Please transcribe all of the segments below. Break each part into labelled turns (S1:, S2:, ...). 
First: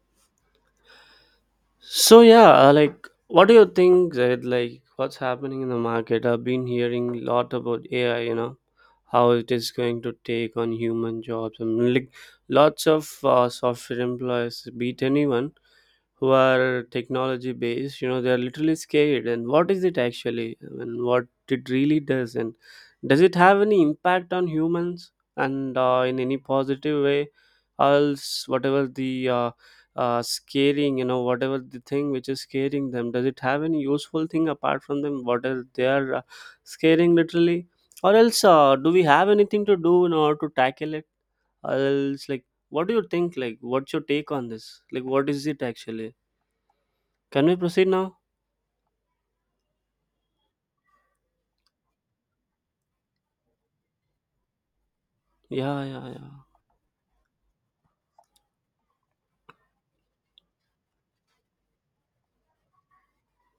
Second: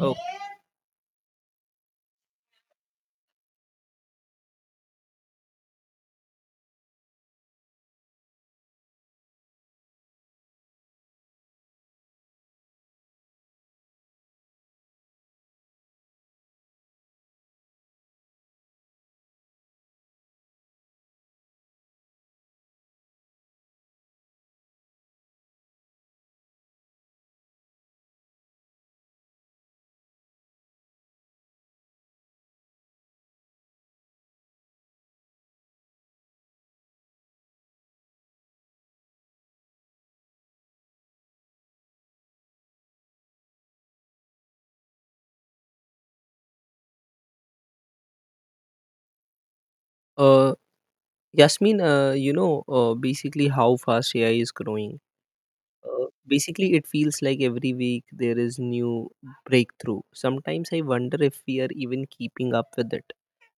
S1: Oh,
S2: So yeah, like what do you think, Zaid, like what's happening in the market? I've been hearing a lot about AI, how it is going to take on human jobs, and like lots of software employees beat anyone who are technology based, they are literally scared, and what is it actually, and what it really does, and does it have any impact on humans, and in any positive way, else whatever the scaring, whatever the thing which is scaring them, does it have any useful thing apart from them, what else they are scaring literally, or else do we have anything to do in order to tackle it, else like what do you think, like what's your take on this, like what is it actually, can we proceed now?
S1: uh, Yasmin, you know, basically how fast AI is growing.
S2: Yeah, yeah, yeah.
S1: Basically, it feels like every week there is new breakthrough. Sometimes I wonder if we are even keeping up with it.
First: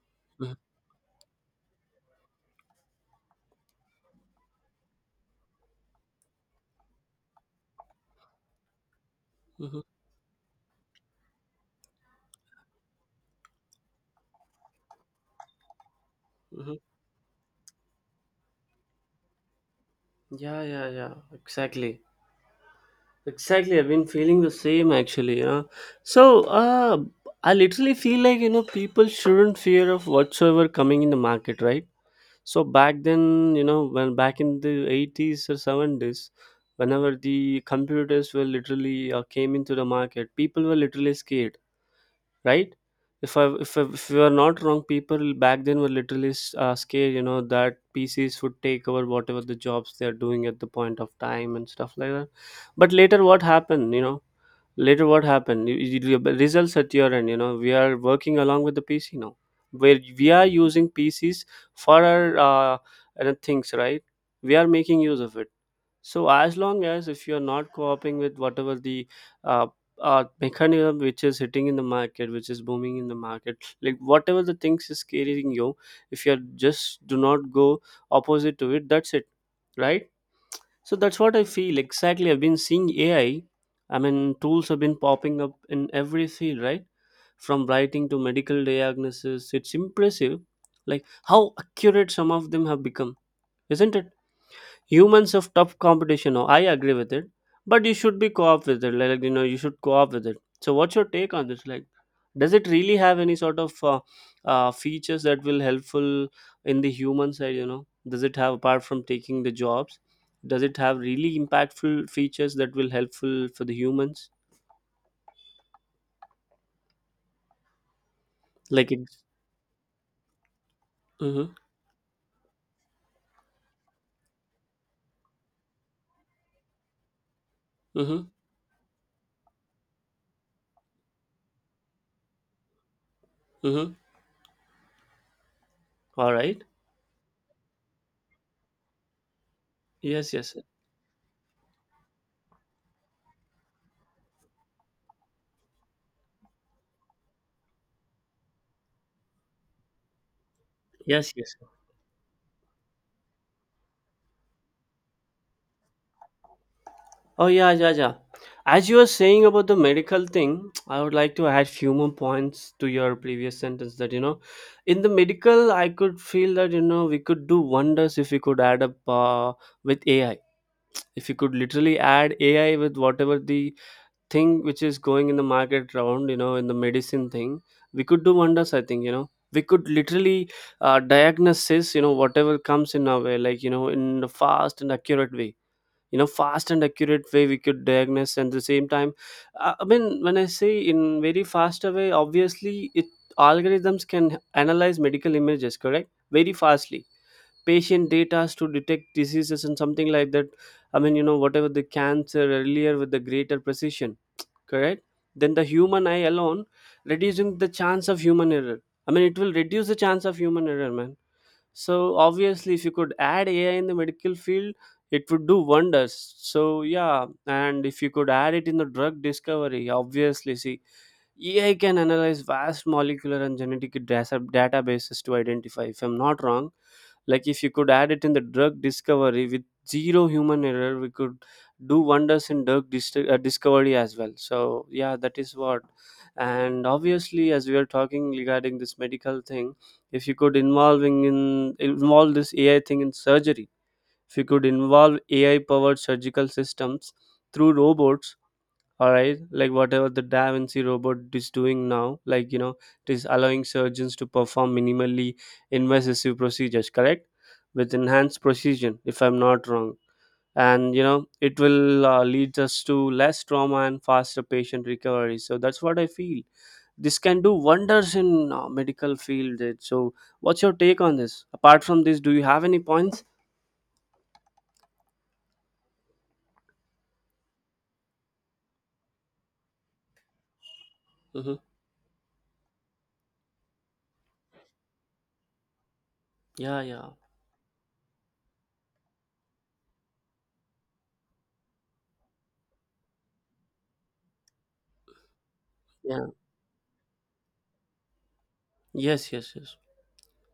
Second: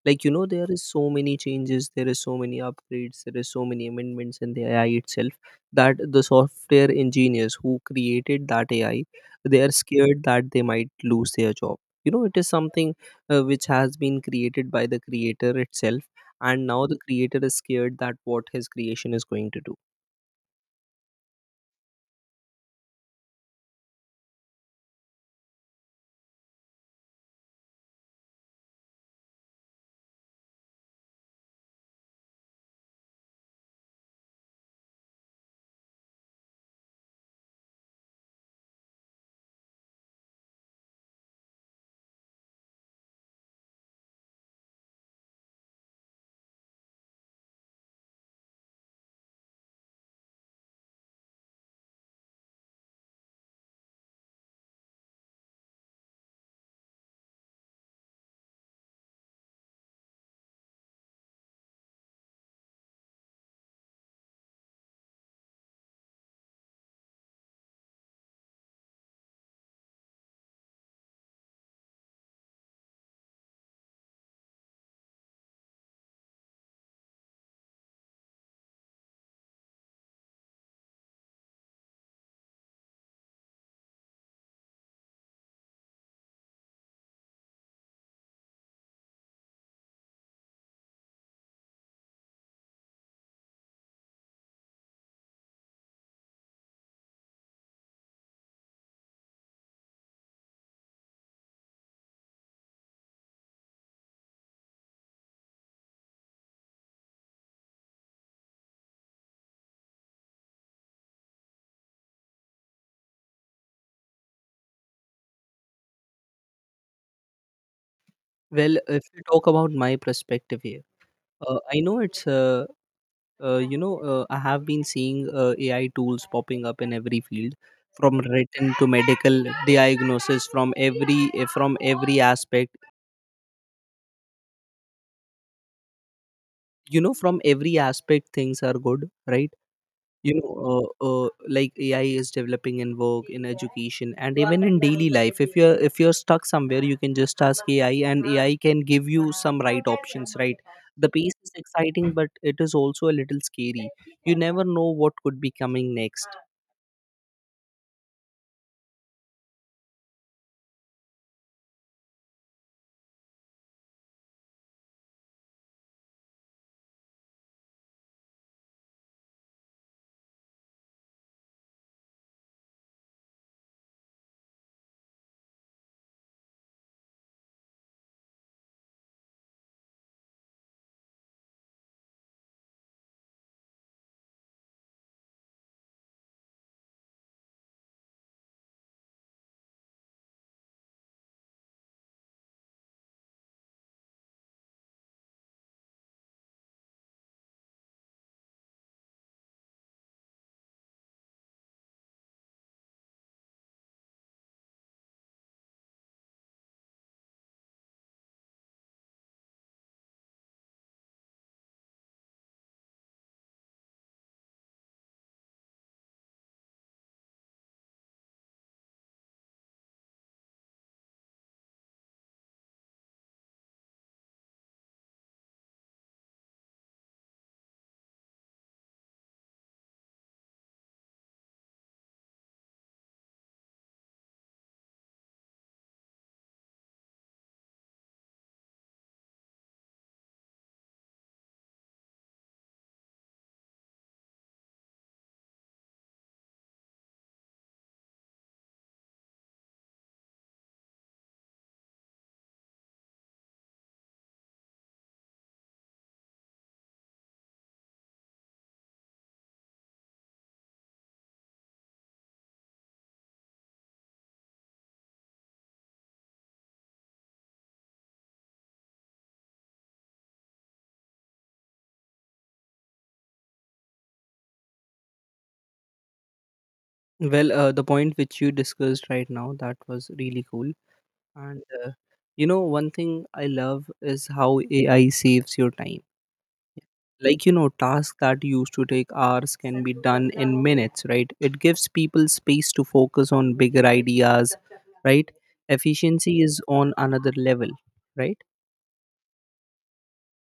S1: Like, you know,
S2: Mhm,
S1: there is so many changes, there is so many upgrades, there is so many amendments in the AI itself, that the software engineers who created that AI, they are
S2: mhm,
S1: scared that they might lose their job. You know, it is something which has been created by the creator itself, and
S2: mhm.
S1: now the creator is scared that what his creation is going to do.
S2: Yeah, yeah, yeah. Exactly. Exactly. I've been feeling the same actually. So, I literally feel like, people shouldn't fear of whatsoever coming in the market, right? So back then, when back in the 80s or 70s, whenever the computers were literally came into the market, people were literally scared, right? If we are not wrong, people back then were literally scared, that PCs would take over whatever the jobs they are doing at the point of time and stuff like that. But later what happened, later what happened? Results at your end. We are working along with the PC now, where we are using PCs for our other things, right? We are making use of it. So as long as if you're not co-oping with whatever the uh, mechanism which is hitting in the market, which is booming in the market, like whatever the things is carrying you, if you're just do not go opposite to it, that's it, right? So that's what I feel exactly. I've been seeing AI. I mean, tools have been popping up in every field, right? From writing to medical diagnosis, it's impressive, like how accurate some of them have become, isn't it? Humans of tough competition. No, I agree with it, but you should be co-op with it, like you should co-op with it. So what's your take on this, like does it really have any sort of features that will helpful in the human side, does it have, apart from taking the jobs, does it have really impactful features that will helpful for the humans,
S1: Well,
S2: like
S1: if
S2: it.
S1: you talk about my perspective here,
S2: Mm-hmm,
S1: I know it's I have been seeing AI tools popping up in every field, from
S2: mm-hmm,
S1: written to medical diagnosis, from every aspect
S2: mm-hmm. All right.
S1: you know, from every aspect things are good, right?
S2: Yes,
S1: You know,
S2: yes, yes.
S1: like AI is developing in work, in education, and even in daily life. If you're stuck somewhere, you can just ask AI and AI can give you some right options, right? The
S2: Yes,
S1: pace is
S2: yes.
S1: exciting, but it is also a little scary. You never know what could be coming next.
S2: Oh yeah, yeah, yeah. As you were saying about the medical thing, I would like to add few more points to your previous sentence, that in the medical, I could feel that we could do wonders if we could add up with AI. If you could literally add AI with whatever the thing which is going in the market round, in the medicine thing, we could do wonders. I think we could literally diagnosis, whatever comes in our way, like, in a fast and accurate way, fast and accurate way, we could diagnose. And the same time, I mean, when I say in very faster way, obviously, it algorithms can analyze medical images, correct, very fastly, patient data to detect diseases and something like that. I mean, whatever the cancer earlier with the greater precision, correct, then the human eye alone, reducing the chance of human error. I mean, it will reduce the chance of human error, man. So obviously, if you could add AI in the medical field, it would do wonders. So yeah, and if you could add it in the drug discovery, obviously, see, AI can analyze vast molecular and genetic databases to identify. If I'm not wrong, like if you could add it in the drug discovery with zero human error, we could do wonders in drug discovery as well. So yeah, that is what. And obviously, as we are talking regarding this medical thing, if you could involving in involve this AI thing in surgery. If you could involve AI powered surgical systems through robots, all right, like whatever the Da Vinci robot is doing now, like it is allowing surgeons to perform minimally invasive procedures, correct, with enhanced precision, if I'm not wrong, and it will lead us to less trauma and faster patient recovery. So that's what I feel, this can do wonders in medical field, eh. So what's your take on this, apart from this do you have any points?
S1: Well, the point which you discussed right now, that was really cool.
S2: Mm-hmm.
S1: And you know, one thing I love is how AI saves your time.
S2: Yeah, yeah,
S1: Like, you know, tasks that used to take hours can be done in minutes, right? It gives people space to focus on bigger ideas, right?
S2: yeah.
S1: Efficiency is on another level, right?
S2: Yes, yes, yes.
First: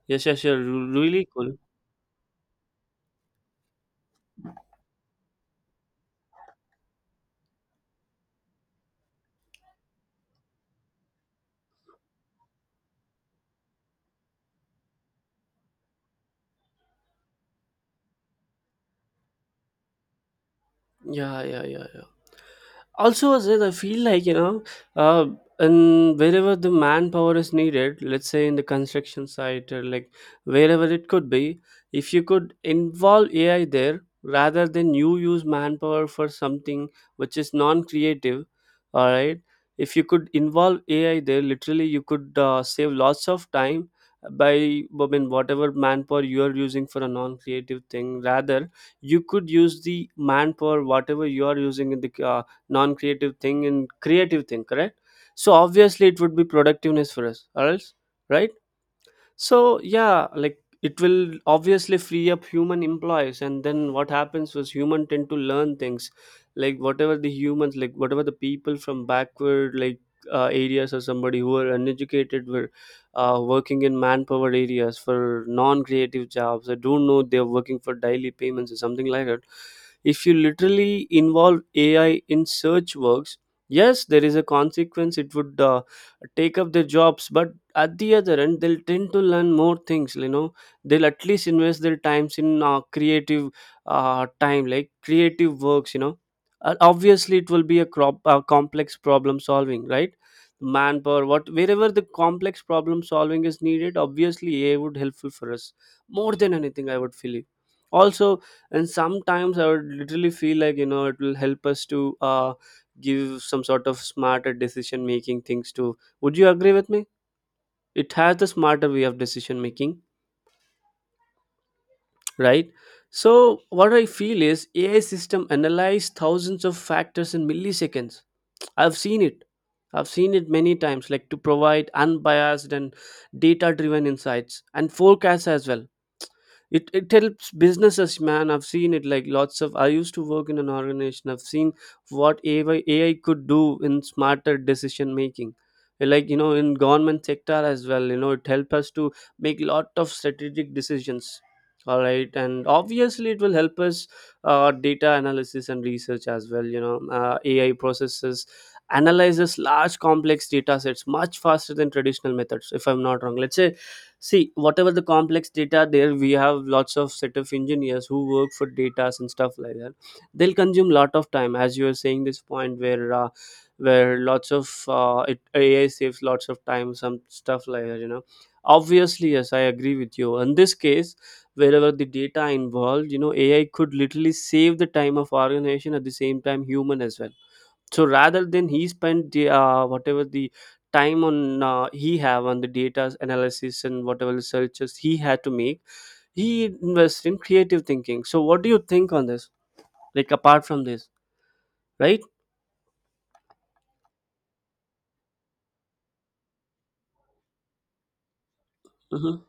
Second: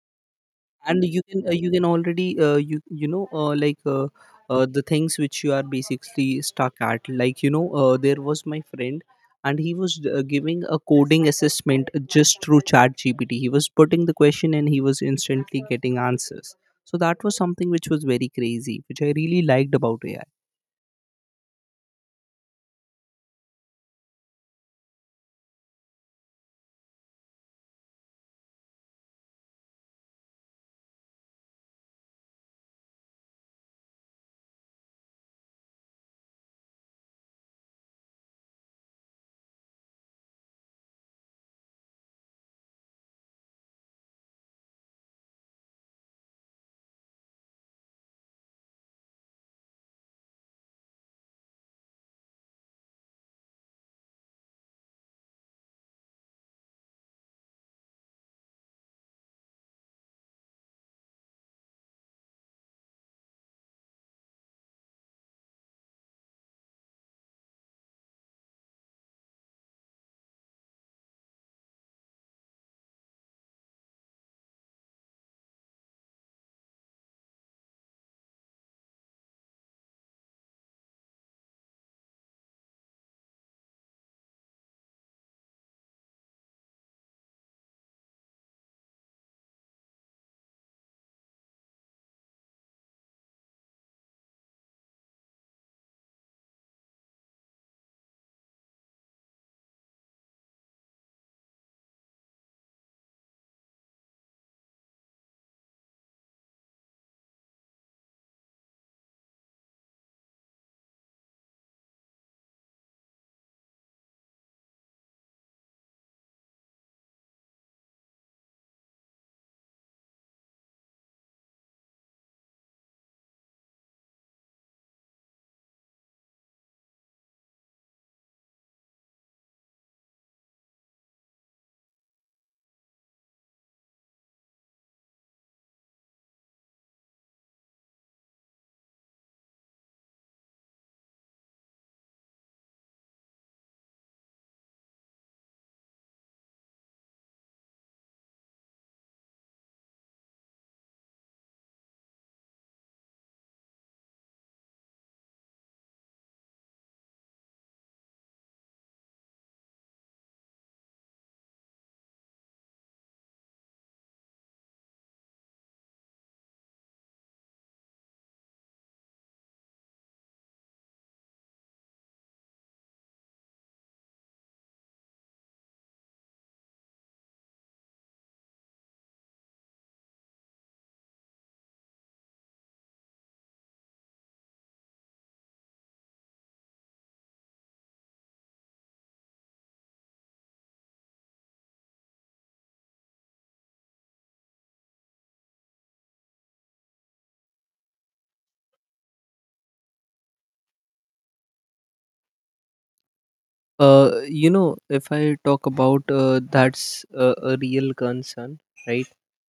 S2: Yes, yes. You're
S1: And
S2: really cool.
S1: you can already, the things which you are basically stuck at, like, you know, there was my friend and he was giving a coding assessment. Just through ChatGPT, he was putting the question and he was instantly getting answers. So that was something which was very crazy, which I really liked about AI.
S2: Yeah, yeah, yeah, yeah. Also, as well, I feel like uh, and wherever the manpower is needed, let's say in the construction site, or like wherever it could be, if you could involve AI there rather than you use manpower for something which is non-creative, all right. If you could involve AI there, literally you could save lots of time, by I mean whatever manpower you are using for a non-creative thing, rather you could use the manpower whatever you are using in the non-creative thing and creative thing, correct. So obviously it would be productiveness for us or else, right? So yeah, like it will obviously free up human employees, and then what happens was human tend to learn things, like whatever the humans, like whatever the people from backward, like areas, or somebody who are uneducated, were working in manpower areas for non-creative jobs. I don't know they're working for daily payments or something like that. If you literally involve AI in search works, yes, there is a consequence. It would take up their jobs, but at the other end they'll tend to learn more things, they'll at least invest their times in creative time, like creative works, obviously it will be a crop complex problem solving, right? Manpower, what wherever the complex problem solving is needed, obviously AI would helpful for us, more than anything I would feel it. Also, and sometimes I would literally feel like it will help us to give some sort of smarter decision making things to, would you agree with me? It has the smarter way of decision making, right? So what I feel is, AI system analyze thousands of factors in milliseconds. I've seen it i've seen it many times, like to provide unbiased and data driven insights and forecasts as well. It helps businesses, man. I've seen it, like lots of, I used to work in an organization, I've seen what AI could do in smarter decision making. Like in government sector as well, it help us to make lot of strategic decisions, all right. And obviously it will help us data analysis and research as well. AI processes, analyzes large complex data sets much faster than traditional methods, if I'm not wrong. Let's say, see, whatever the complex data there, we have lots of set of engineers who work for data and stuff like that. They'll consume lot of time, as you are saying this point where lots of AI saves lots of time, some stuff like that. Obviously, yes, I agree with you. In this case, wherever the data involved, AI could literally save the time of organization at the same time human as well. So rather than he spent the whatever the time on he have on the data analysis and whatever researches he had to make, he invests in creative thinking. So what do you think on this, like apart from this, right?
S1: uh, you know if I talk about that's a real concern, right?
S2: Mm-hmm,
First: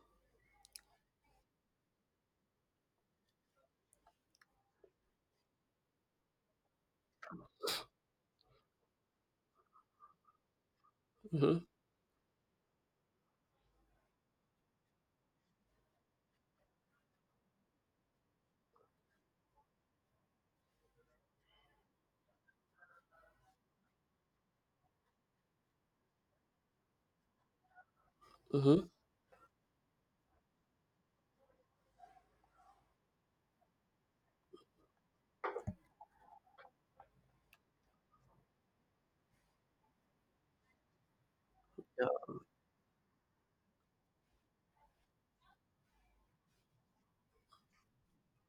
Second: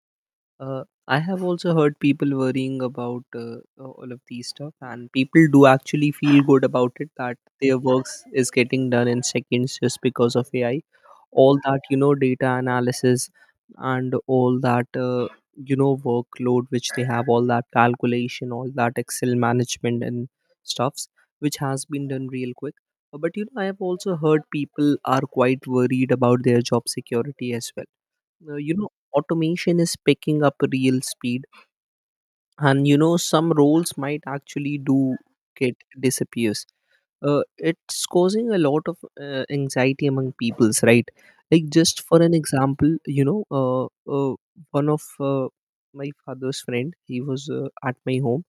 S1: I have also heard people worrying about all of these stuff, and people do actually feel good about it that their works is getting done in seconds just because of AI. All
S2: mm-hmm,
S1: that, you know, data analysis, and all that workload which they have, all that calculation, all that Excel management and stuffs, which has been done real quick. But you know, I have also heard people are quite worried about their job security as well. You
S2: mm-hmm,
S1: know, automation is picking up real speed, and you know, some roles might actually do get disappears. It's causing a lot of anxiety among peoples, right? Like, just for an
S2: yeah,
S1: example, you know, uh, one of my father's friend, he was at my home,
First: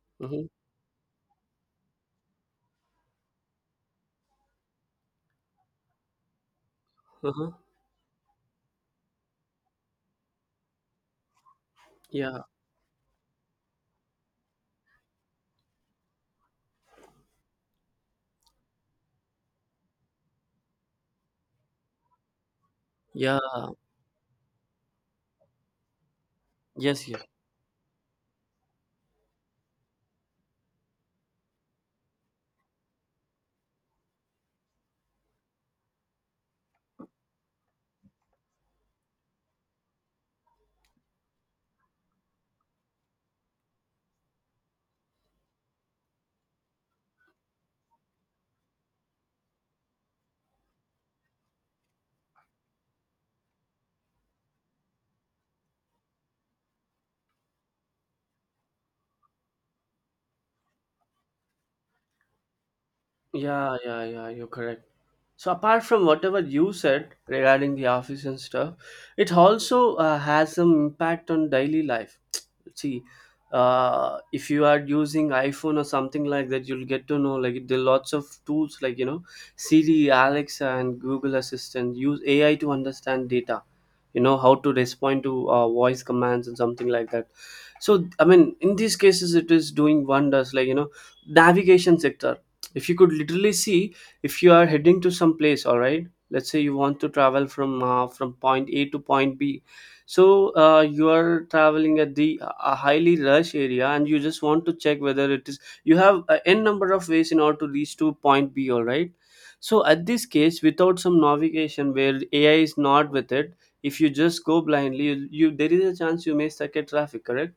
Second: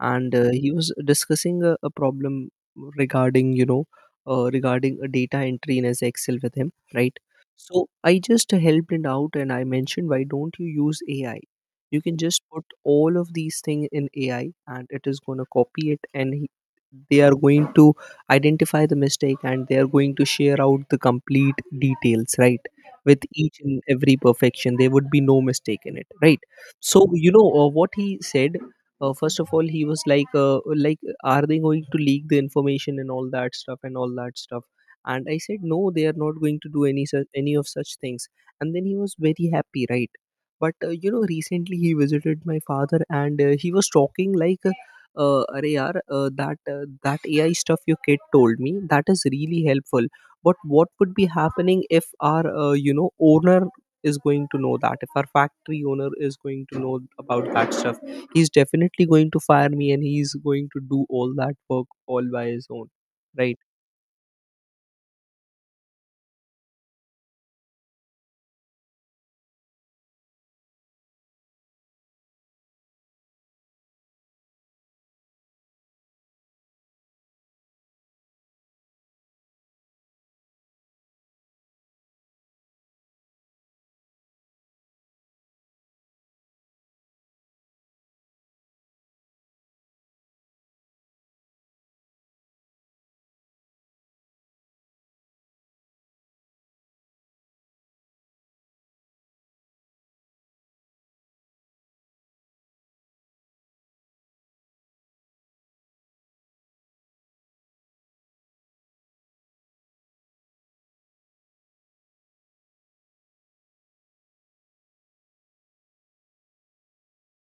S1: and
S2: mm-hmm,
S1: he was discussing a problem regarding, you know, regarding a data entry in his Excel with him, right?
S2: mm-hmm,
S1: So I just helped him out and I mentioned, why don't you use AI? You can
S2: yeah,
S1: just put all of these things in AI, and it is going to copy it, and they are going to identify the mistake and they are going to share out the complete details, right? With
S2: yeah.
S1: each and every perfection, there would be no mistake in it, right? So,
S2: Yes, yeah.
S1: you know, what he said, first of all he was like, like, are they going to leak the information and all that stuff and all that stuff? And I said no, they are not going to do any such, any of such things. And then he was very happy, right? But you know, recently he visited my father, and he was talking like, "Arey yaar, that that AI stuff your kid told me that is really helpful. But what would be happening if our owner is going to know that? If our factory owner is going to know about that stuff, he's definitely going to fire me, and he's going to do all that work all by his own, right?"
S2: Yeah, yeah, yeah, You're correct. So apart from whatever you said regarding the office and stuff, it also has some impact on daily life. See, if you are using iPhone or something like that, you'll get to know like there are lots of tools, like Siri, Alexa, and Google Assistant use AI to understand data. You know how to respond to voice commands and something like that. So I mean, in these cases, it is doing wonders. Like, navigation sector. If you could literally see if you are heading to some place, all right, let's say you want to travel from point A to point B. So you are traveling at the a highly rush area and you just want to check whether it is, you have n number of ways in order to reach to point B, all right? So at this case, without some navigation where AI is not with it, if you just go blindly, you, there is a chance you may stuck at traffic, correct?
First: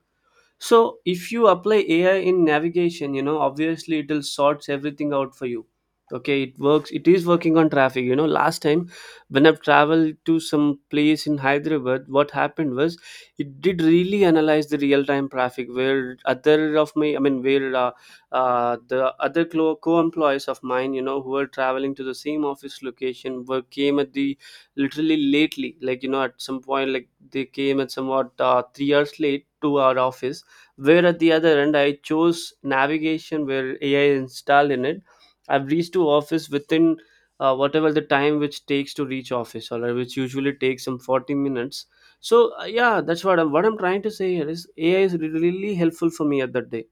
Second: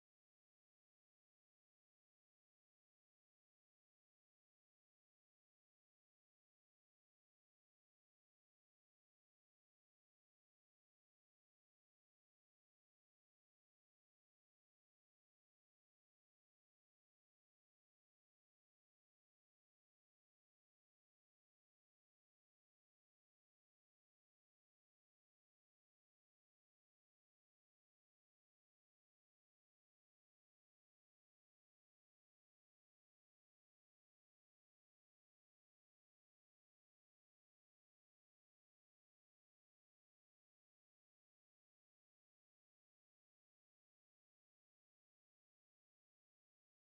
S2: So if you apply AI in navigation, you know, obviously it'll sorts everything out for you. Okay, it works. It is working on traffic. You know, last time when I've traveled to some place in Hyderabad, what happened was it did really analyze the real-time traffic where other of my, I mean, where the other co-employees of mine, you know, who were traveling to the same office location were came at the, literally lately, like, you know, at some point, like they came at somewhat 3 hours late to our office, where at the other end I chose navigation where AI installed in it. I've reached to office within whatever the time which takes to reach office, or which usually takes some 40 minutes. So yeah, that's what what I'm trying to say here is AI is really really helpful for me at that day.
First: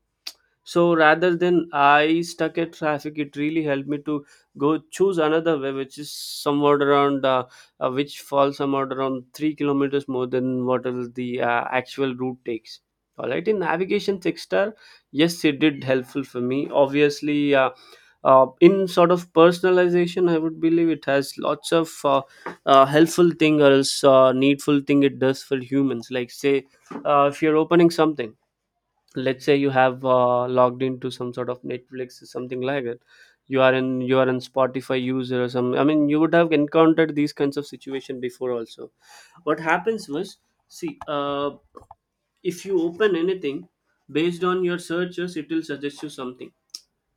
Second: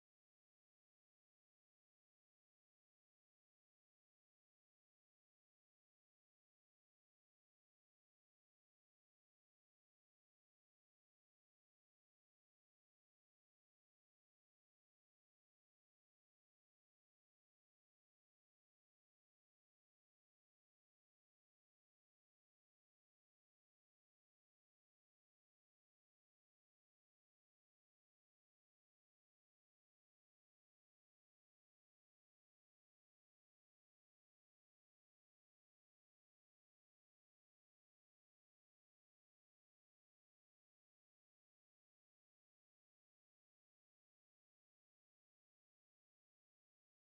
S2: So rather than I stuck at traffic, it really helped me to go choose another way, which is somewhat around, which falls somewhat around 3 kilometers more than what is the actual route takes. All right, in navigation six-star, yes, it did helpful for me. Obviously, in sort of personalization, I would believe it has lots of helpful thing or else needful thing it does for humans. Like say, if you're opening something, let's say you have logged into some sort of Netflix or something like it. You are in Spotify user or some, I mean, you would have encountered these kinds of situation before also. What happens was, see, if you open anything, based on your searches it will suggest you something,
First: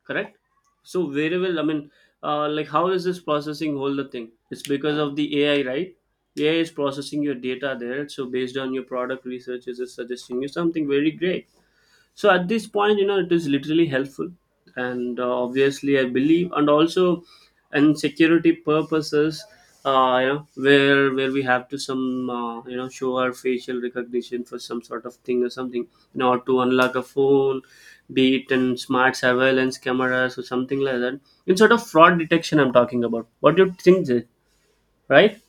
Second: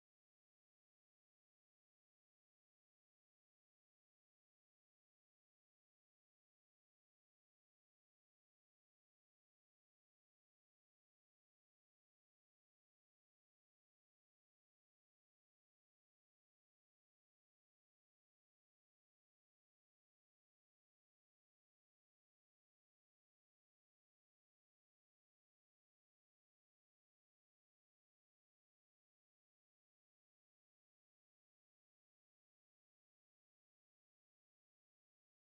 S2: correct? So variable, I mean, like how is this processing whole the thing, it's because of the AI, right? AI is processing your data there, so based on your product researches is suggesting you something very great. So at this point, you know, it is literally helpful. And obviously I believe, and also, in security purposes, you know, where we have to some you know, show our facial recognition for some sort of thing or something, you know, to unlock a phone, be it in smart surveillance cameras or something like that, in sort of fraud detection I'm talking about. What do you think, Jay? Right,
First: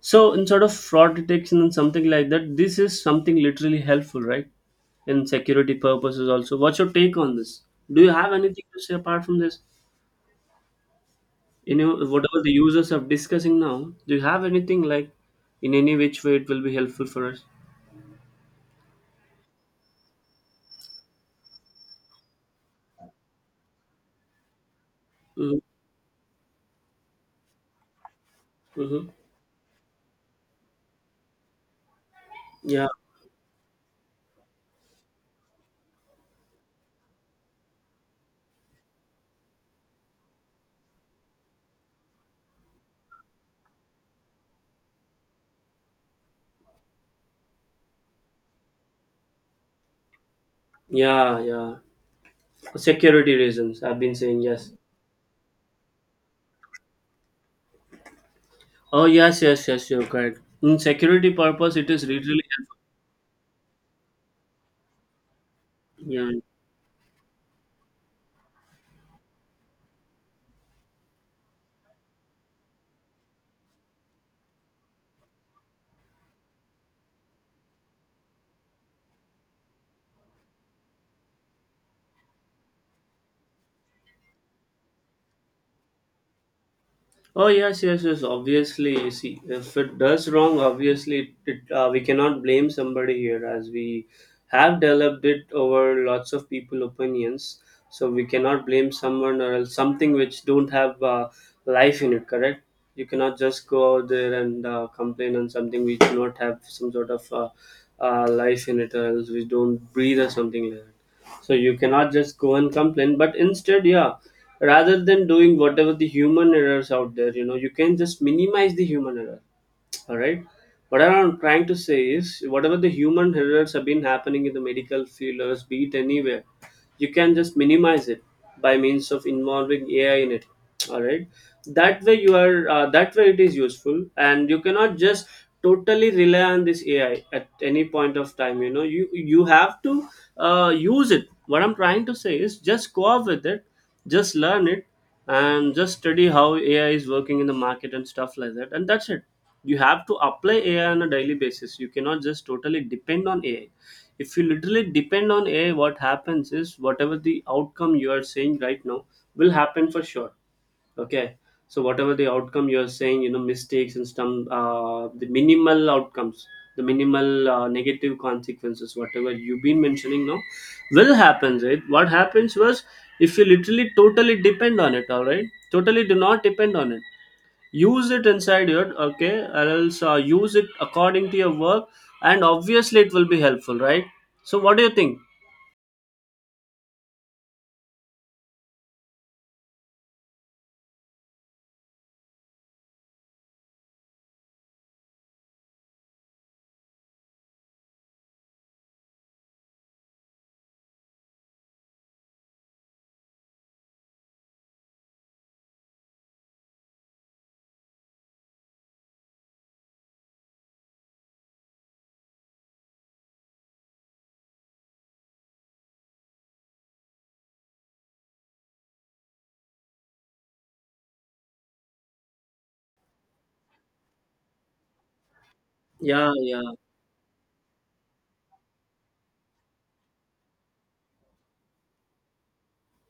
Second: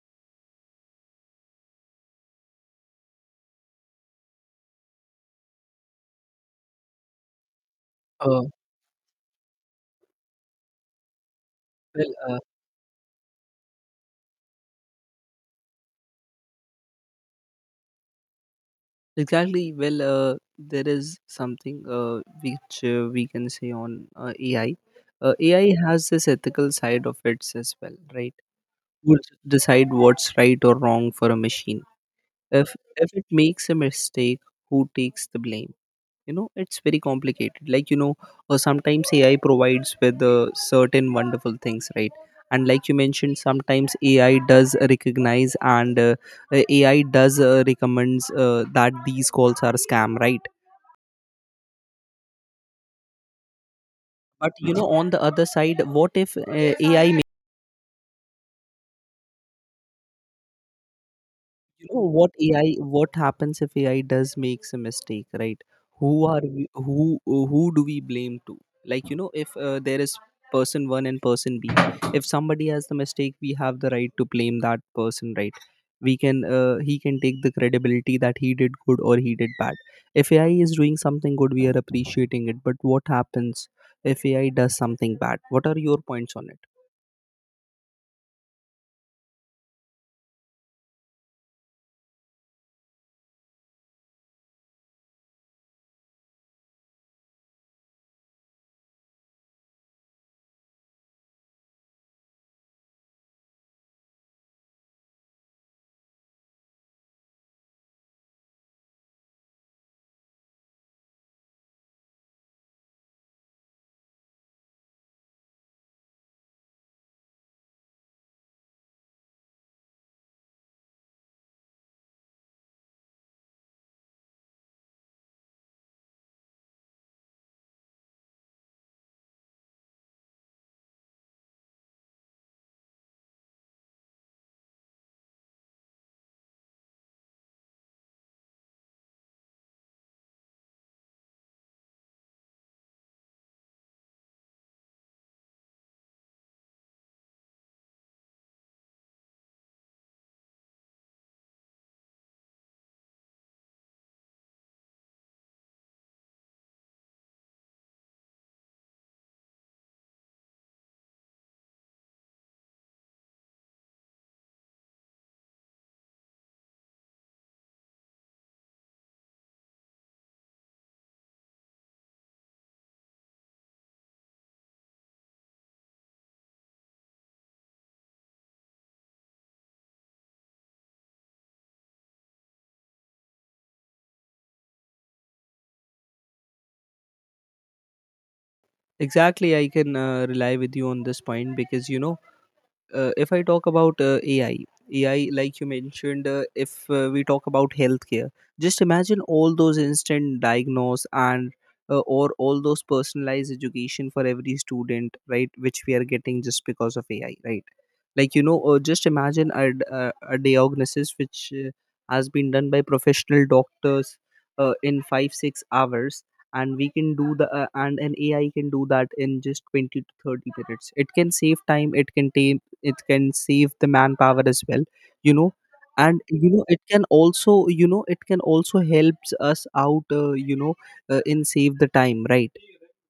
S2: so instead of fraud detection and something like that, this is something literally helpful, right? In security purposes also. What's your take on this? Do you have
S1: Uh,
S2: anything to say apart from this? You know,
S1: well,
S2: whatever the users are discussing now, do you have anything like in any which way it will be helpful for us?
S1: Exactly. Well, there is something which we can say on AI.
S2: Mm-hmm.
S1: AI has this ethical side of it as well, right?
S2: Mm-hmm.
S1: Would decide what's right or wrong for a machine. If
S2: Yeah,
S1: if it makes a mistake, who takes the blame? You know, it's very complicated. Like, you know, sometimes AI provides with certain wonderful things, right? And like you mentioned, sometimes AI does recognize, and AI does recommends that these calls are scam, right?
S2: yeah, yeah. For security reasons, I've been saying
S1: But
S2: yes.
S1: you know, on the other side, what if ai
S2: Oh yes, yes, yes. You're correct. In security purpose,
S1: you
S2: it
S1: know
S2: is
S1: what
S2: literally
S1: ai what happens if AI does makes a mistake, right? who
S2: helpful. Yeah.
S1: are we, who who do we blame to? Like, you know, if there is person 1 and person b, if somebody has the mistake, we have the right to blame that person, right? we can He can take the credibility that he did good or he did bad. If AI is doing something good, we are appreciating it, but what happens if AI does something bad? What are your points on it?
S2: Oh yes, yes, yes. Obviously, see, if it does wrong, obviously it, we cannot blame somebody here, as we have developed it over lots of people opinions. So we cannot blame someone or else something which don't have life in it, correct? You cannot just go out there and complain on something which do not have some sort of life in it, or else which don't breathe or something like that. So you cannot just go and complain, but instead, yeah, rather than doing whatever the human errors out there, you know, you can just minimize the human error, all right? What I'm trying to say is whatever the human errors have been happening in the medical field, or else be it anywhere, you can just minimize it by means of involving AI in it, all right? That way you are, that way it is useful, and you cannot just totally rely on this AI at any point of time. You know, you have to use it. What I'm trying to say is just go off with it, just learn it, and just study how AI is working in the market and stuff like that. And that's it. You have to apply AI on a daily basis. You cannot just totally depend on AI. If you literally depend on AI, what happens is whatever the outcome you are saying right now will happen for sure. Okay. So whatever the outcome you are saying, you know, mistakes, and some the minimal outcomes, the minimal negative consequences, whatever you've been mentioning now, will happen, right? What happens was if you literally totally depend on it, all right, totally do not depend on it. Use it inside your okay, or else use it according to your work, and obviously it will be helpful, right? So what do you think?
S1: Exactly, I can rely with you on this point, because you know, if I talk about AI, like you mentioned, if we talk about healthcare, just imagine all those instant diagnose and or all those personalized education for every student, right? Which we are getting just because of AI, right? Like, you know, just imagine a diagnosis which has been done by professional doctors in 5 6 hours, and an AI can do that in just 20 to 30 minutes. It can save time. It can save the manpower as well. You know, and
S2: Yeah,
S1: you know,
S2: yeah,
S1: it can also helps us out, you know, in save the time, right?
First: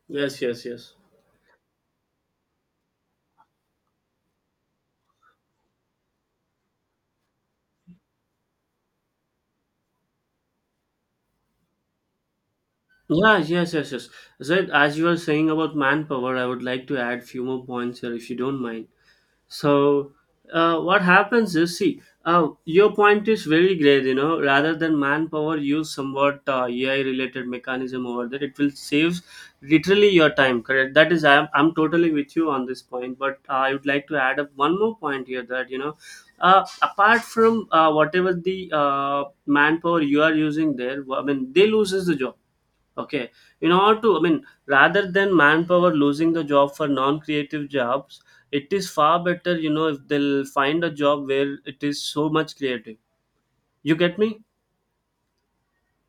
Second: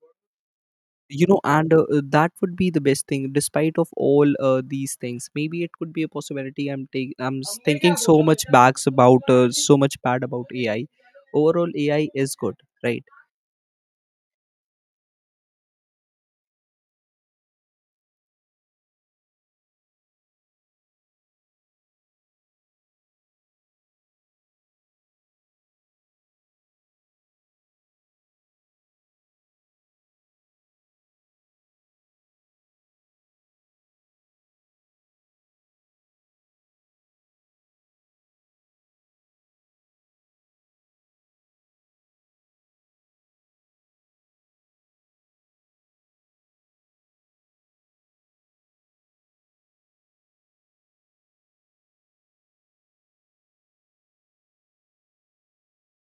S2: yes, yes, yes.
S1: You know, and that would be the best thing. Despite of all these things, maybe it could be a possibility. I'm taking I'm s- thinking so much bags about so much bad about AI. Overall AI is good, right?
S2: Yeah, yes, yes, yes. So as you were saying about manpower, I would like to add few more points here if you don't mind. So what happens is, see, your point is very great, you know, rather than manpower, use somewhat AI related mechanism over there. It will save literally your time, correct? That is, I'm totally with you on this point, but I would like to add up one more point here that, you know, apart from whatever the manpower you are using there, I mean, they loses the job. Okay, in order to, I mean, rather than manpower losing the job for non-creative jobs, it is far better, you know, if they'll find a job where it is so much creative. You get me?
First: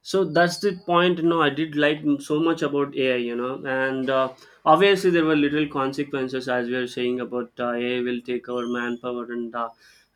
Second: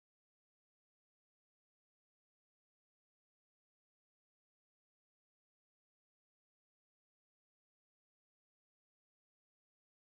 S2: So that's the point. You know, I did like so much about AI, you know, and obviously there were little consequences, as we are saying about, AI will take over manpower, and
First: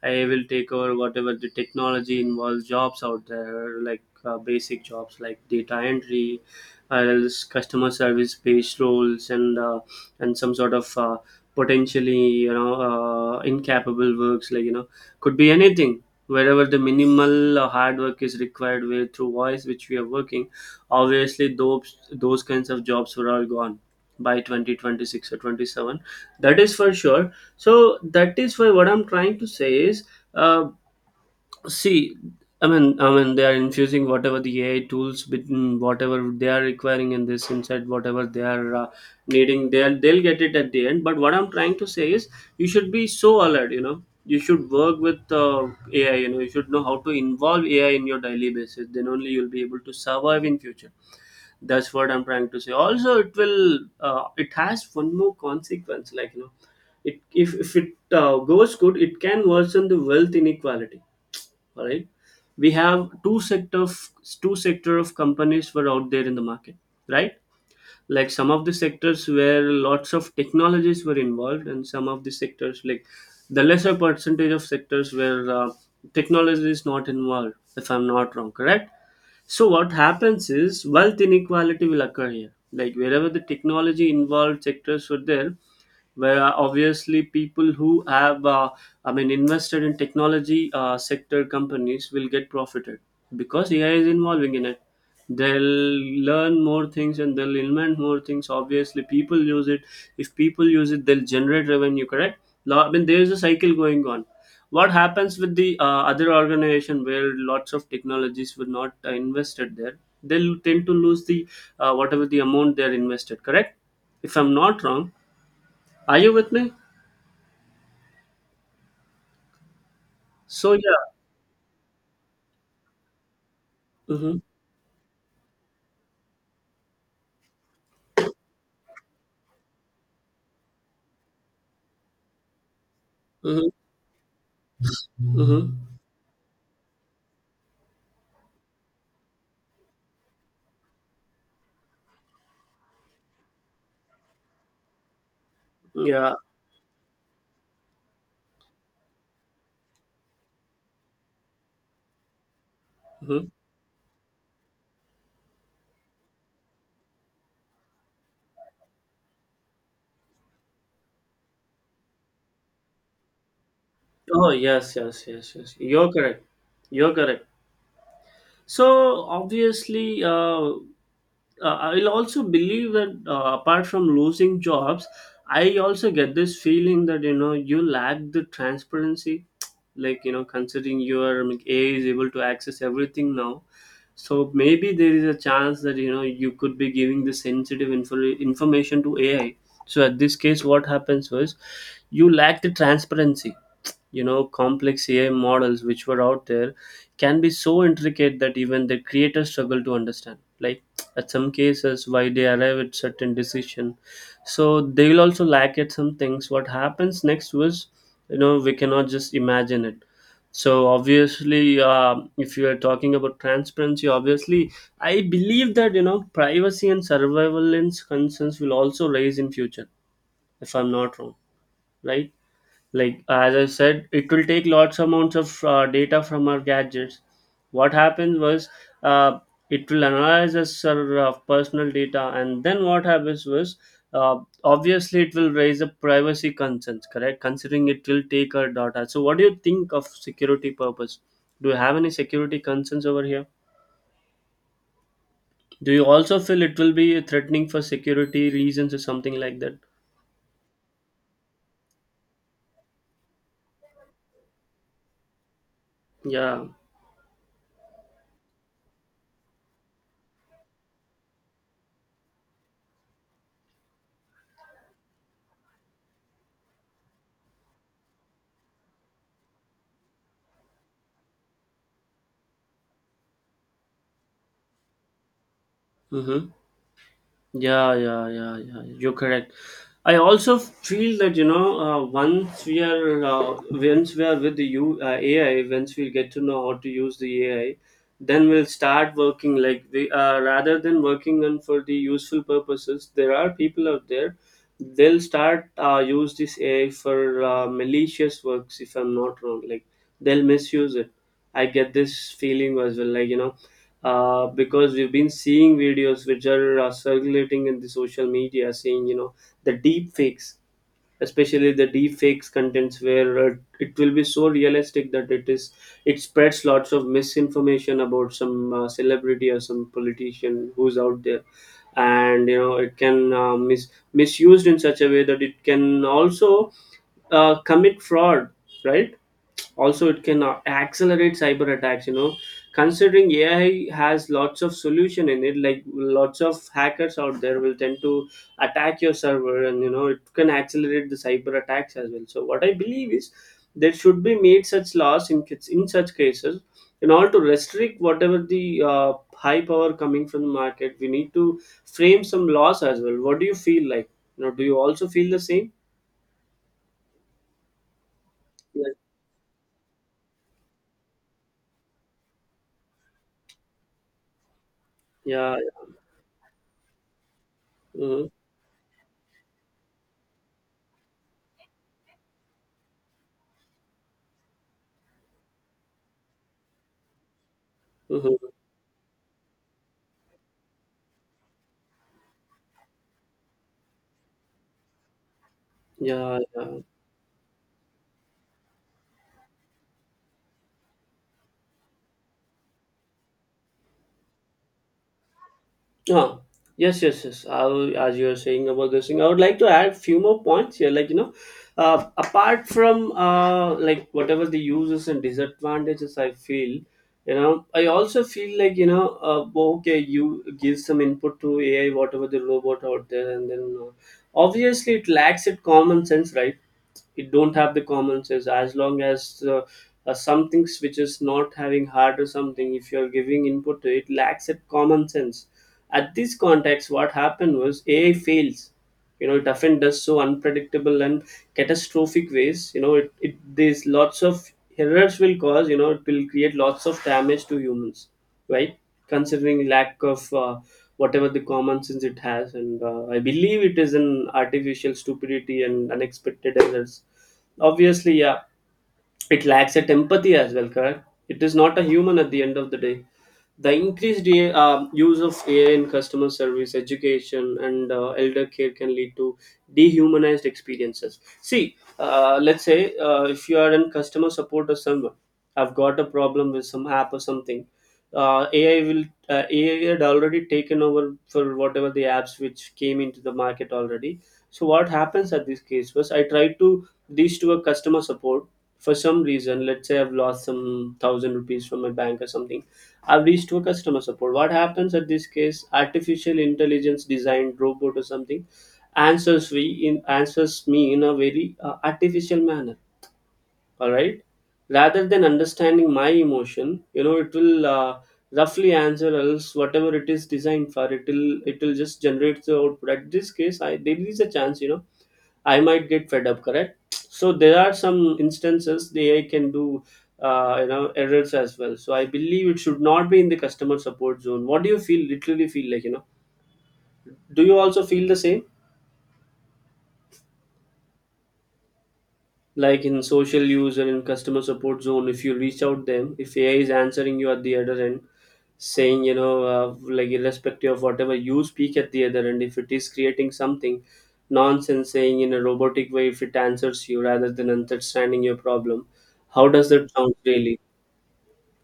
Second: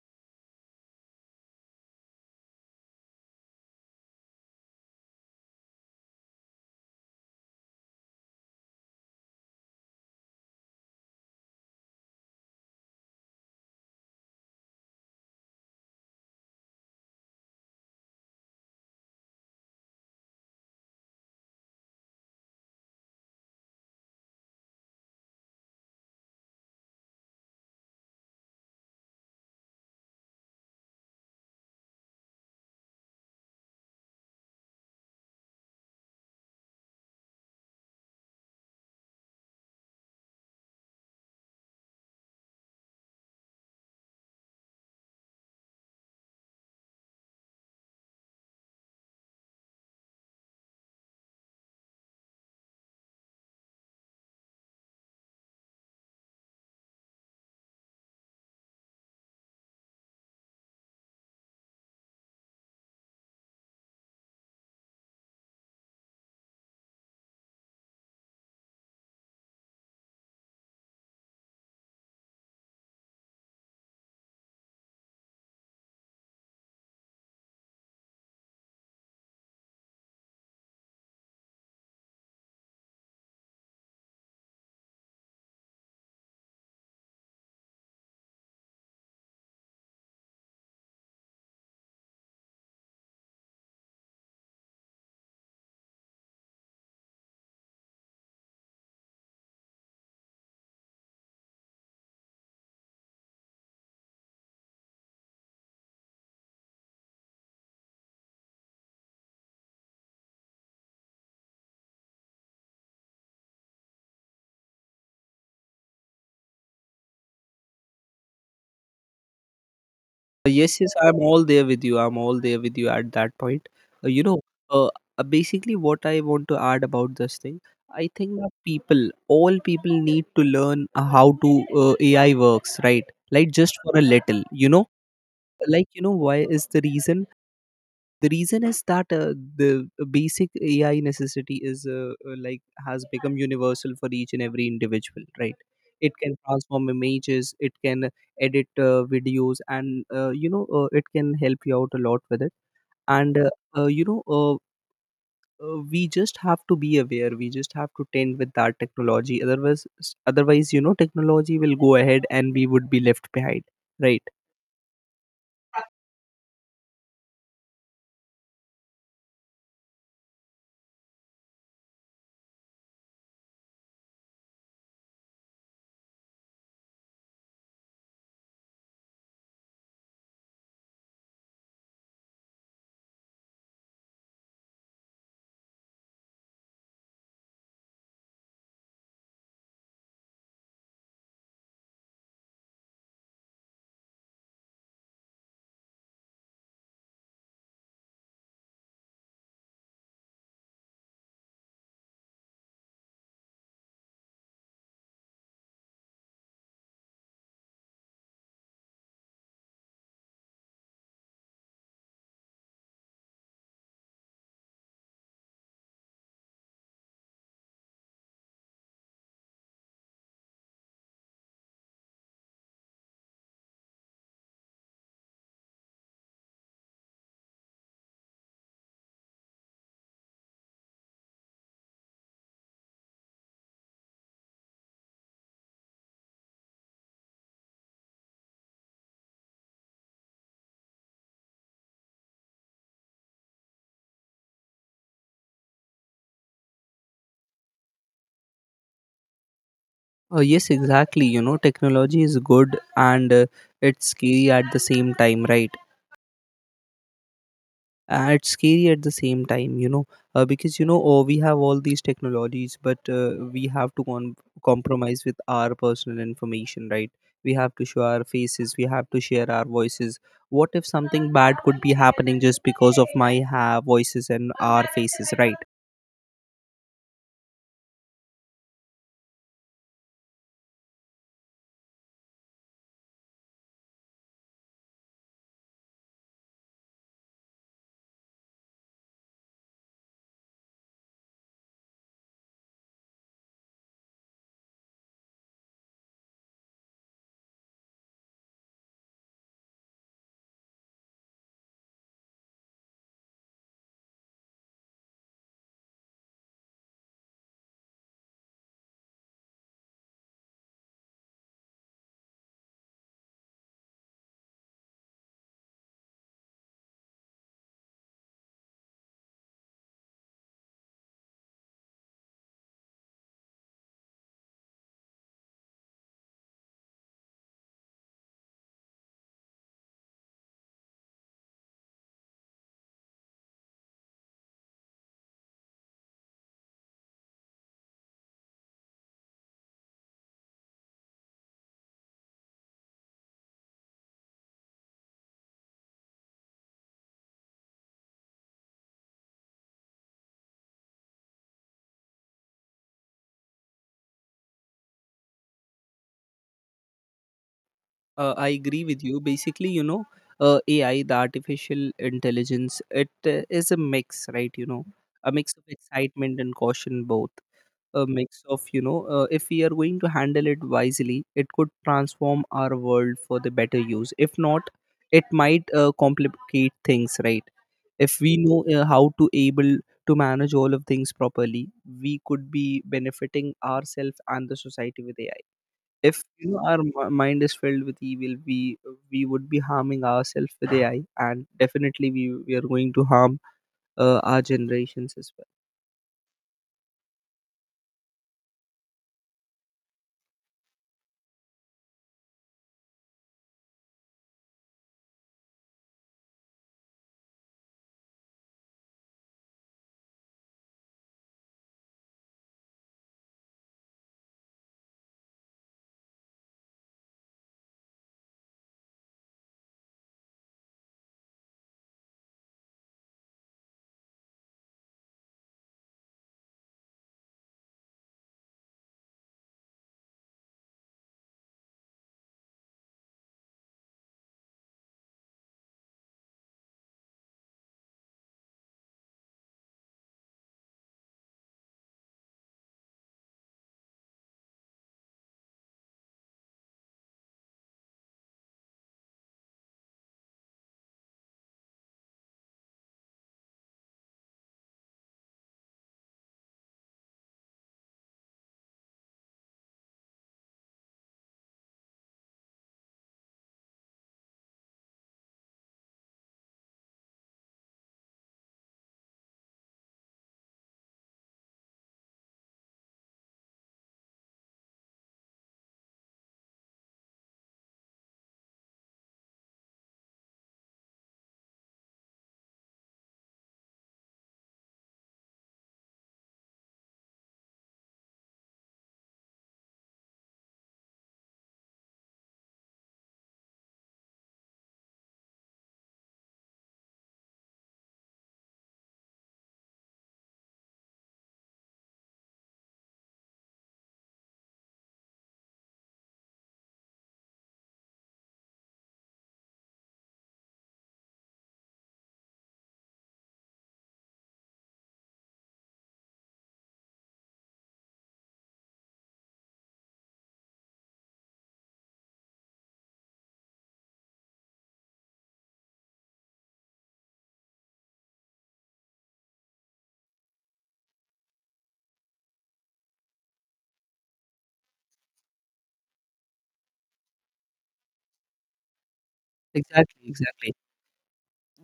S2: AI will take over whatever the technology involved jobs out there, like basic jobs like data entry or else customer service based roles, and some sort of potentially, you know, incapable works, like, you know, could be anything, wherever the minimal hard work is required way through voice which we are working. Obviously those kinds of jobs were all gone by 2026 or 27. That is for sure. So that is why what I'm trying to say is, uh, see, I mean, they are infusing whatever the AI tools, between whatever they are requiring in this inside, whatever they are needing, they'll get it at the end. But what I'm trying to say is, you should be so alert. You know, you should work with AI. You know, you should know how to involve AI in your daily basis. Then only you'll be able to survive in future. That's what I'm trying to say. Also, it will, it has one more consequence. Like, you know, it if it goes good, it can worsen the wealth inequality, all right? We have two sector of, two sector of companies were out there in the market, right? Like some of the sectors where lots of technologies were involved, and some of the sectors like the lesser percentage of sectors where technology is not involved, if I'm not wrong, correct? So what happens is wealth inequality will occur here. Like wherever the technology involved sectors were there, where obviously people who have, I mean, invested in technology sector companies will get profited because AI is involving in it. They'll learn more things and they'll invent more things. Obviously, people use it. If people use it, they'll generate revenue, correct? Now, I mean, there is a cycle going on. What happens with the other organization where lots of technologies were not invested there, they'll tend to lose the whatever the amount they're invested, correct, if I'm not wrong? Are you with me? So
S1: Yes, yes,
S2: yeah.
S1: I'm all there with you. I'm all there with you at that point. Uh, you
S2: Mm-hmm,
S1: know, uh, Basically, what I want to add about this thing, I think that people, all people need to learn how to AI works, right? Like,
S2: mm-hmm,
S1: just for a little, you know, like,
S2: mm-hmm.
S1: you know, why is the reason is that the basic AI necessity is like has become universal for each and every individual, right? It
S2: Yeah.
S1: can transform images, it can edit videos, and you know, it can help you out a lot with it. And
S2: Hmm.
S1: uh, you know uh, we just have to be aware, we just have to tend with that technology. Otherwise, you know, technology will go ahead and we would be left behind, right?
S2: Oh yes, yes, yes, yes, you're correct. You're correct. So obviously, I'll also believe that apart from losing jobs, I also get this feeling that you know you lack the transparency. Like you know, considering your like, AI is able to access everything now, so maybe there is a chance that you know you could be giving the sensitive information to AI. So at this case, what happens was, you lack the transparency. Complex AI models which were out there can be so intricate that even the creators struggle to understand, like, at some cases why they arrive at certain decision. So they will also lack at some things. What happens next was, we cannot just imagine it. So obviously, if you are talking about transparency, obviously I believe that privacy and surveillance concerns will also raise in future, if I'm not wrong, right? Like, as I said, it will take lots amounts of data from our gadgets. What happened was, uh, it will analyze us, our personal data, and then what happens was, uh, obviously it will raise up privacy concerns, correct? Considering it will take our data, so what do you think of security purpose? Do you have any security concerns over here? Do you also feel it will be threatening for security reasons or something like that?
S1: Oh, yes, exactly. You know, technology is good, and it's scary at the same time, right?
S2: Yeah.
S1: It's scary at the same time, you know, because you know, oh, we have all these technologies, but we have to compromise with our personal information, right? We have to show our faces, we have to share our voices. What if something bad could be happening just because of my voices and our faces, right?
S2: Mm-hmm. Yeah, yeah, yeah, yeah. You're correct. I also feel that, once we are, with the AI. Once we get to know how to use the AI, then we'll start working like the rather than working on for the useful purposes. There are people out there, they'll start use this AI for malicious works, if I'm not wrong. Like, they'll misuse it. I get this feeling as well, like, because we've been seeing videos which are circulating in the social media saying, the deep fakes. Especially the deep fakes contents where it will be so realistic that it spreads lots of misinformation about some celebrity or some politician who's out there. And you know it can misused in such a way that it can also commit fraud, right? Also it can accelerate cyber attacks, you know, considering AI has lots of solution in it. Like, lots of hackers out there will tend to attack your server, and you know it can accelerate the cyber attacks as well. So what I believe is there should be made such laws in such cases, in order to restrict whatever the high power coming from the market. We need to frame some laws as well. What do you feel like, you know? Do you also feel the same?
S1: I agree
S2: Yeah,
S1: with you. Basically, you know, AI, the artificial intelligence, it is a mix, right? You know, a mix
S2: yeah,
S1: of
S2: yeah.
S1: excitement and caution, both. A
S2: Mhm.
S1: mix of, you know, if we are going to handle it wisely, it could transform our world for the better use. If not, it might complicate things, right? If we
S2: Mhm.
S1: know how to able to manage all of things properly, we could be benefiting ourselves and the society with AI. If
S2: Yeah,
S1: you know, our
S2: yeah.
S1: mind is filled with evil, we would be harming ourselves with AI, and definitely we are going to harm our generations as well.
S2: Ah, yes, yes, yes. As you are saying about this thing, I would like to add few more points here. Like, apart from like, whatever the uses and disadvantages, I feel, I also feel like, oh, okay, you give some input to AI, whatever the robot out there, and then obviously it lacks it common sense, right? It don't have the common sense as long as, some things which is not having heart or something, if you're giving input to it, lacks it common sense. At this context, what happened was, AI fails. You know, it often does so unpredictable and catastrophic ways. You know, it there's lots of errors will cause. You know, it will create lots of damage to humans, right? Considering lack of whatever the common sense it has, and I believe it is an artificial stupidity and unexpected errors. Obviously, yeah, it lacks at empathy as well, correct? It is not a human at the end of the day. The increased AI, use of AI in customer service, education, and elder care can lead to dehumanized experiences. See, let's say, if you are in customer support or someone, I've got a problem with some app or something. AI will AI had already taken over for whatever the apps which came into the market already. So what happens at this case was, I tried to reach to a customer support for some reason. Let's say I've lost some thousand rupees from my bank or something. I've reached to a customer support. What happens at this case, artificial intelligence designed robot or something answers we answers me in a very artificial manner, all right? Rather than understanding my emotion, you know it will roughly answer, else whatever it is designed for, it will just generate the output. At this case, I there is a chance, you know, I might get fed up, correct? So there are some instances the AI can do, errors as well. So I believe it should not be in the customer support zone. What do you feel? Literally feel like, you know. Do you also feel the same? Like, in social use or in customer support zone, if you reach out them, if AI is answering you at the other end saying, like, irrespective of whatever you speak at the other end, if it is creating something nonsense, saying in a robotic way, if it answers you rather than understanding your problem, how does that
S1: Exactly,
S2: sound
S1: exactly.
S2: really?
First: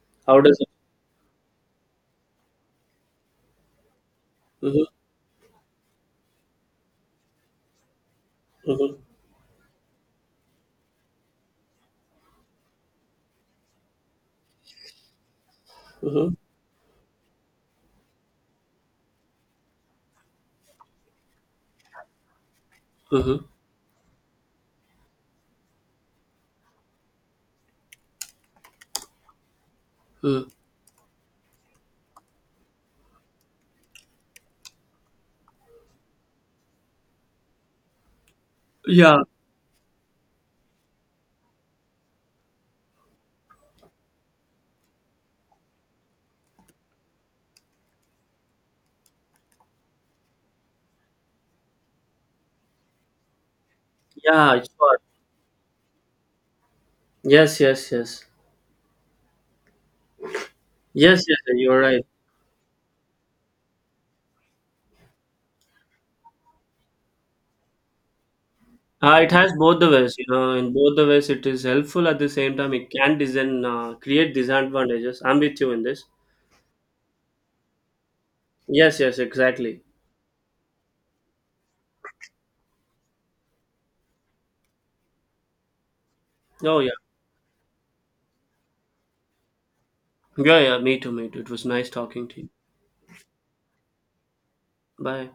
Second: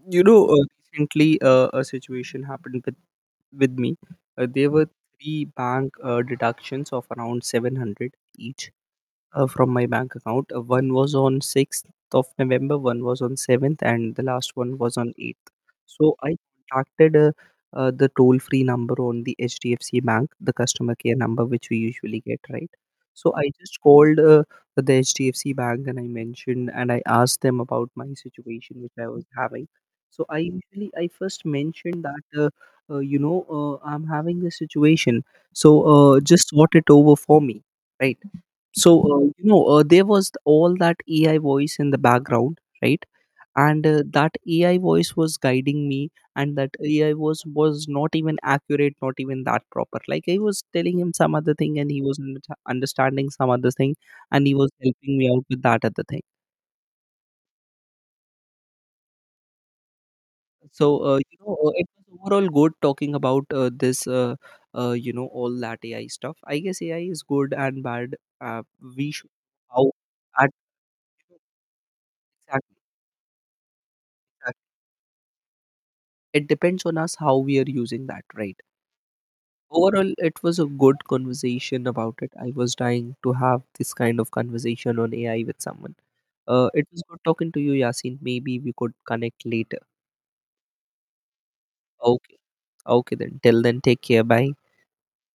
S1: You
S2: How
S1: know,
S2: does it?
S1: recently a situation happened with me. There
S2: Mm-hmm,
S1: were three bank deductions of around 700 each.
S2: mm-hmm,
S1: From my bank account. One was on 6th of November, one was on 7th, and the last one was on 8th. So I contacted the toll free number on the HDFC bank, the customer care number which we usually get, right? So I
S2: mm-hmm,
S1: just called the HDFC bank and I mentioned and I asked them about my situation which I was having. So I
S2: mm-hmm.
S1: usually I first mentioned that uh, you know I'm having this situation. So just sort it over for me, right? So
S2: Yeah,
S1: you know, there was all that AI voice in the background, right? And that AI voice was guiding me, and that AI was not even accurate, not even that proper. Like, I was telling him some other thing and he was not understanding some other thing, and he
S2: yeah,
S1: was
S2: sure.
S1: helping me out with that other thing.
S2: Yes, yes, yes,
S1: So
S2: yes.
S1: you
S2: Yes,
S1: know,
S2: yes, you're
S1: it
S2: right.
S1: was overall good talking about this all that AI stuff. I guess AI is good and bad. Uh, we should
S2: It has both
S1: how
S2: the ways, you
S1: at
S2: know. In both the ways, it is helpful. At the same time,
S1: Exactly,
S2: it can create disadvantages. I'm with you in this.
S1: it depends on us how we are using that, right?
S2: Yes, yes, exactly.
S1: Overall it was a good conversation about it. I was dying to have this kind of conversation on AI with someone.
S2: Oh
S1: It
S2: yeah,
S1: was good talking to you, Yasin. Maybe we could connect later.
S2: yeah, yeah. Me too, me too. It was nice talking
S1: Okay.
S2: to you.
S1: Okay, then till then, take care, bye.
S2: Bye.